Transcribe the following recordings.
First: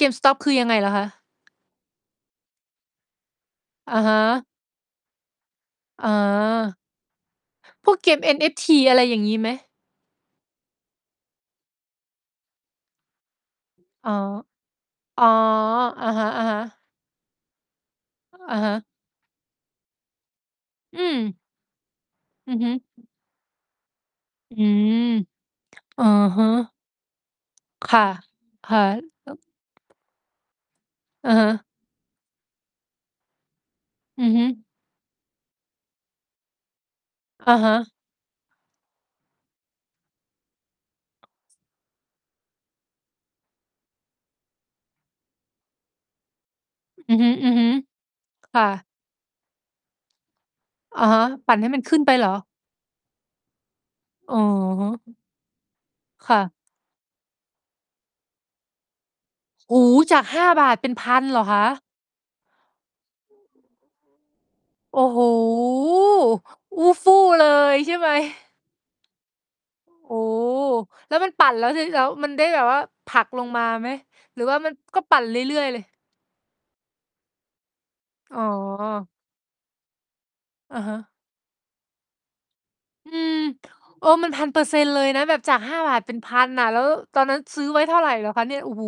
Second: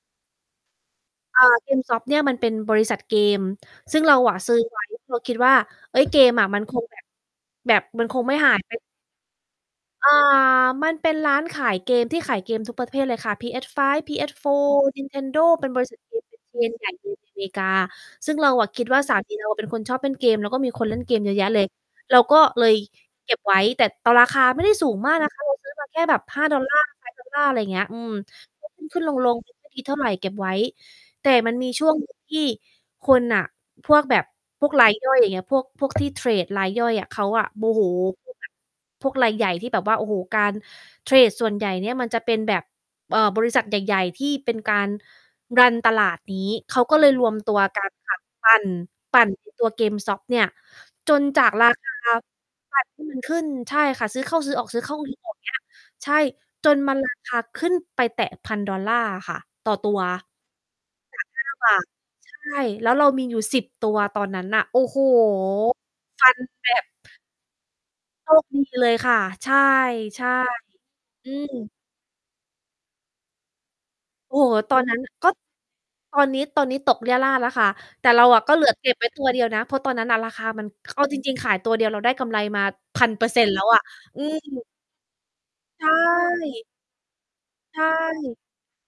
GameStop คือยังไงเหรอคะ? อา GameStop เนี่ยมันเป็นบริษัทเกม อซะึ่ง ฮเราอะ ะ ซื้อไว้ เพราะคิดว่า เอ๊อย ๋เกมอะมัน คอ งแบบ แบบพวกมันเกคม งไม่หาย NFT ไป อะไรอย่างงี้ไหม? อ่า มันเป็นร้านขายเกมที่ขายเกมทุกประเภทเลยค่ะ PS5, อ๋อ PS4 อ๋อ Nintendo เป็น บริษัทอะเกฮมะ เป็น เชน ๆ ใหญ่ใน อเมริกา ซึ่งเราอะอฮะคะ ิดว่า สามี เรา เป็นคนชอบเล่นเกม แล้วก็มีคน เลอ่ืนเกมเยม อะแยะเลย เราก็อือเลฮึ ยเก็บไว้ แต่ตอราคาอไมื่ได้สูม ง มาก นะคะ เราซื้อมาแค่ อะแบบ หฮ้าะ ดอลลาร์ $5 อะไรอย่างเงี้คย อื่ะ ม ก็ ค่ะ ขึ้น ๆ ลง ๆ ยัอ งไม่ดี เท่าไรเก็บไว้ แตอ่ะฮมันะ มีช่วง หนึ่ง ที่คน อะ พวกแบอืบ อฮึ พวกรายย่อย อย่างเงี้ย พวก พวกที่ เทรดรายย่อยอะ เขาอะอะโมฮโห ะ พวกแบบ พวกรายใหญ่ที่แบบว่า โอ้โฮ การเทรดส่วนใหญ่เนี่ยมันจะเป็นแบบ เอ่อ บริษัทใหญ่ ๆ ที่เป็นการ รัน ตลาดนี้ เขาก็เลอืยอรวมตัว ฮึ กันค่ะ ปๆ ัค่่น ะ ปั่น ไอ้ ตัว GameStop เนี่ย อะจฮนะ จาปก ั่นใรห้ามันคขา ึ้นไปเหรอ? ปั่นให้ มันขึ้น ใช่ค่ะ ซื้อเอข้ะาซื้อออก ซื้อฮเข้า ะ ซื้อออก เงี้ย ใช่ ค่ะ จนมัน ราคา ขึ้นไปแตะ $1,000 ค่ะ ตโ่ออ้ตัโฮ! ว จาก ฿5 เป็น 1,000 เหรจอาก ห้คาะ? บาท ใช่ แล้วเรามีอยู่ 10 ตัวตอนนั้นน่ะ โอ้โโอฮ! ้โฮ! ฟันแบอูบ ้ฟู่เลย ใช่ไหม โชคดี เลยค่ะ ใช่ โอ้ ใช่ แล้วมอัืนปั่นแล้ว ม ที่ ล แล้ว มันได้แบบว่าผลักลงมาไหม โอห้รือโวฮ ่ามันตอน นั้กน็น่ะ ปั่นก็เรื่อย ๆ เลย? ตอนนี้ ตอนนี้ตกเรี่ยราดแล้วค่ะ แต่เราออ๋ะก็เหลือ เก็บไวอ ้ ตัวเดียวนะ เพราะตอนนั้นน่ะราคามัน อะค ฮเอะ าจริง ๆ ขายตัวเดียวเราได้กำไรมา พัอืนเปอร์ม เซ็นต์ แล้วอะ เออ อืมัน ม 1,000% เลยนะ แบบจาก ห้าใชบาท เป็น 1,000 ่ อะ แล้วตอนนั้นซื้อใชไว้เท่าไรเหรอ่ คะเนี่ย? โอ้โฮ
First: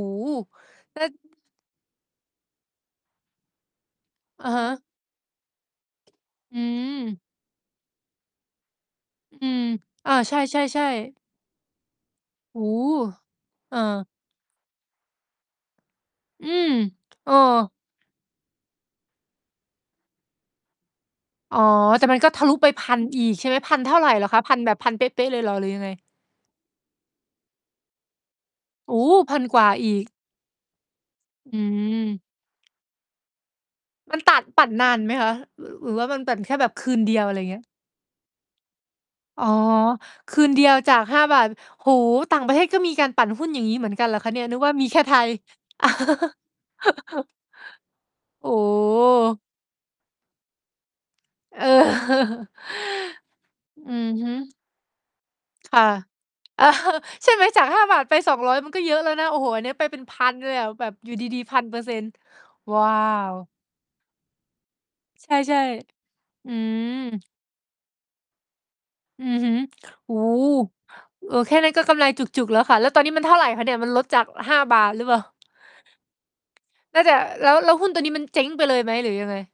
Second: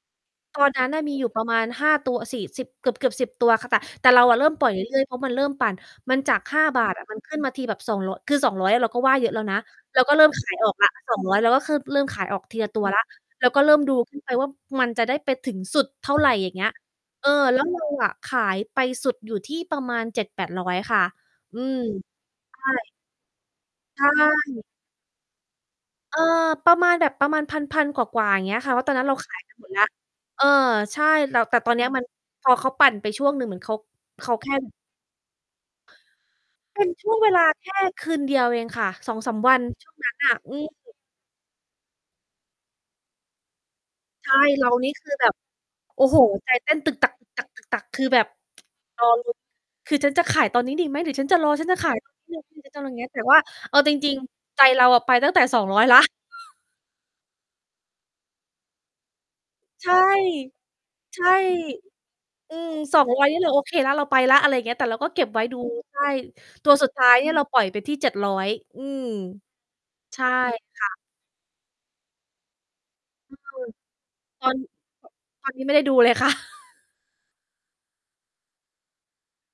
ตอนนั้นน่ะ มีอยู่ล ประมาณ 5 ตัว สิ 10 เกือบ ๆ 10 ตัวค่ะ แต่ แต่เราเอริ่ะมฮปล่อยะ เรื่อย ๆ เพราะมันเริ่มปั่น มันจาก หอื้าบาท อะ มม ันขึ้นมาทีแบบ 200 คือ 200 เราก็ว่าเยอะแล้อวืนะ ม เราอก็า เริ่ใม ขายออกช่ ละ ๆ สๆ องร้อย แล้วก็เคิ่ม เริ่มขายออกทโีอ้ละโตัวแล้ว ฮ เราก็เริเ่อมดูอ ขึ้นไปว่ามันจะได้ไปถึงสุดเท่าไร ออยื่างเงี้ย ม เอเอ ออ แล้วเราอะ ขายไปสุดอยู่ที่ประมาณ 700-800 ค่ะ ออ๋อ ืม แต่มันก็ทะลุใชไป ่ 1,000 อีก ใช่ไหม 1,000 เท่ใาชไรเหรอคะ? 1,000 ่ แบบ 1,000 เป๊ะ ๆ เลยหรอหรือยังไง? เออ ประมาณแบบประมาณพัน ๆ กว่า ๆ อย่างเงี้ยค่ะ เพราะตโออน้ นั้น เราขพาัยน ไปกวหม่าดแล้ว อีก เออ ใช่ แต่ อแตื่ตอนเนี้ยมัน ม พอเขาปั่นไปช่วงหนึ่งเหมือนเขา มันเขตัาด แค่ ปั่นนานไหมคะ? ร หรือว่ามันปั่นแค่แบบเปค็นืนชเด่วีงยว เวอะไรลอยา่างเงี้ย แค่ คืนเดียวเองค่ะ 2-3 อ๋อ วัน ช่วงนั้นอคะ ือนืเดีม ยวจาก ฿5 โอ้โฮ! ต่างประเทศก็มีการปั่นหุ้นอย่างงี้เหมือนกันเหรอคใชะ่ เนี่ย? นึกเราว่ามนีี่แค่คืไอทแบย บ โอ้โฮ ใจเต้น ตึกตัก ๆ ๆ คือแบบ โอรอลุ้น ้ คือ "ฉันจะขายตอนนี้ดีไหม? หรือฉันจะรอ เอฉอ ัน จะขายตอนนี้เลยไหม? หรือฉันจะ" อย่างเงี้ย แต่ว่า เอาอจืรอิง ฮึ ๆ ใจเราอะไปตั้งแต่ สองคร้อ่ย ะ แล้ว ใช่ไหม จาก ฿5 ไป 200 มันก็เยอะแล้วนะ โอ้โฮ อันนี้ไปใช่ เป็น 1,000 เลยอะแบบอยู่ใช่ ดี ๆ 1,000% อืม ว้า200 ว นี่เรา โอเคแล้ว เราไปแล้ว อะไรอย่างเงี้ย แต่เราก็เก็ใบชไว้ ดู ่ ใช่ ๆ อืตัวสุดท้ายม เนี่ย เราปล่อยไปที่ 700 อืม อือฮึ โอ้ ใช่ค่ะ เออ แค่นั้นก็กำไรจุก ๆ แล้วค่ะ แล้วตอนนี้มันเอท่ืม าไหร่คะเนี่ย? มันลดจาก ตอห้น าบาท หรืต อเปล่า? ตอน นี้ไม่ได้ดูเลยค่ะ น่าจะ แล้ว แล้วหุ้นตัวนี้มันเจ๊งไปเลยไหมหรือยังไง?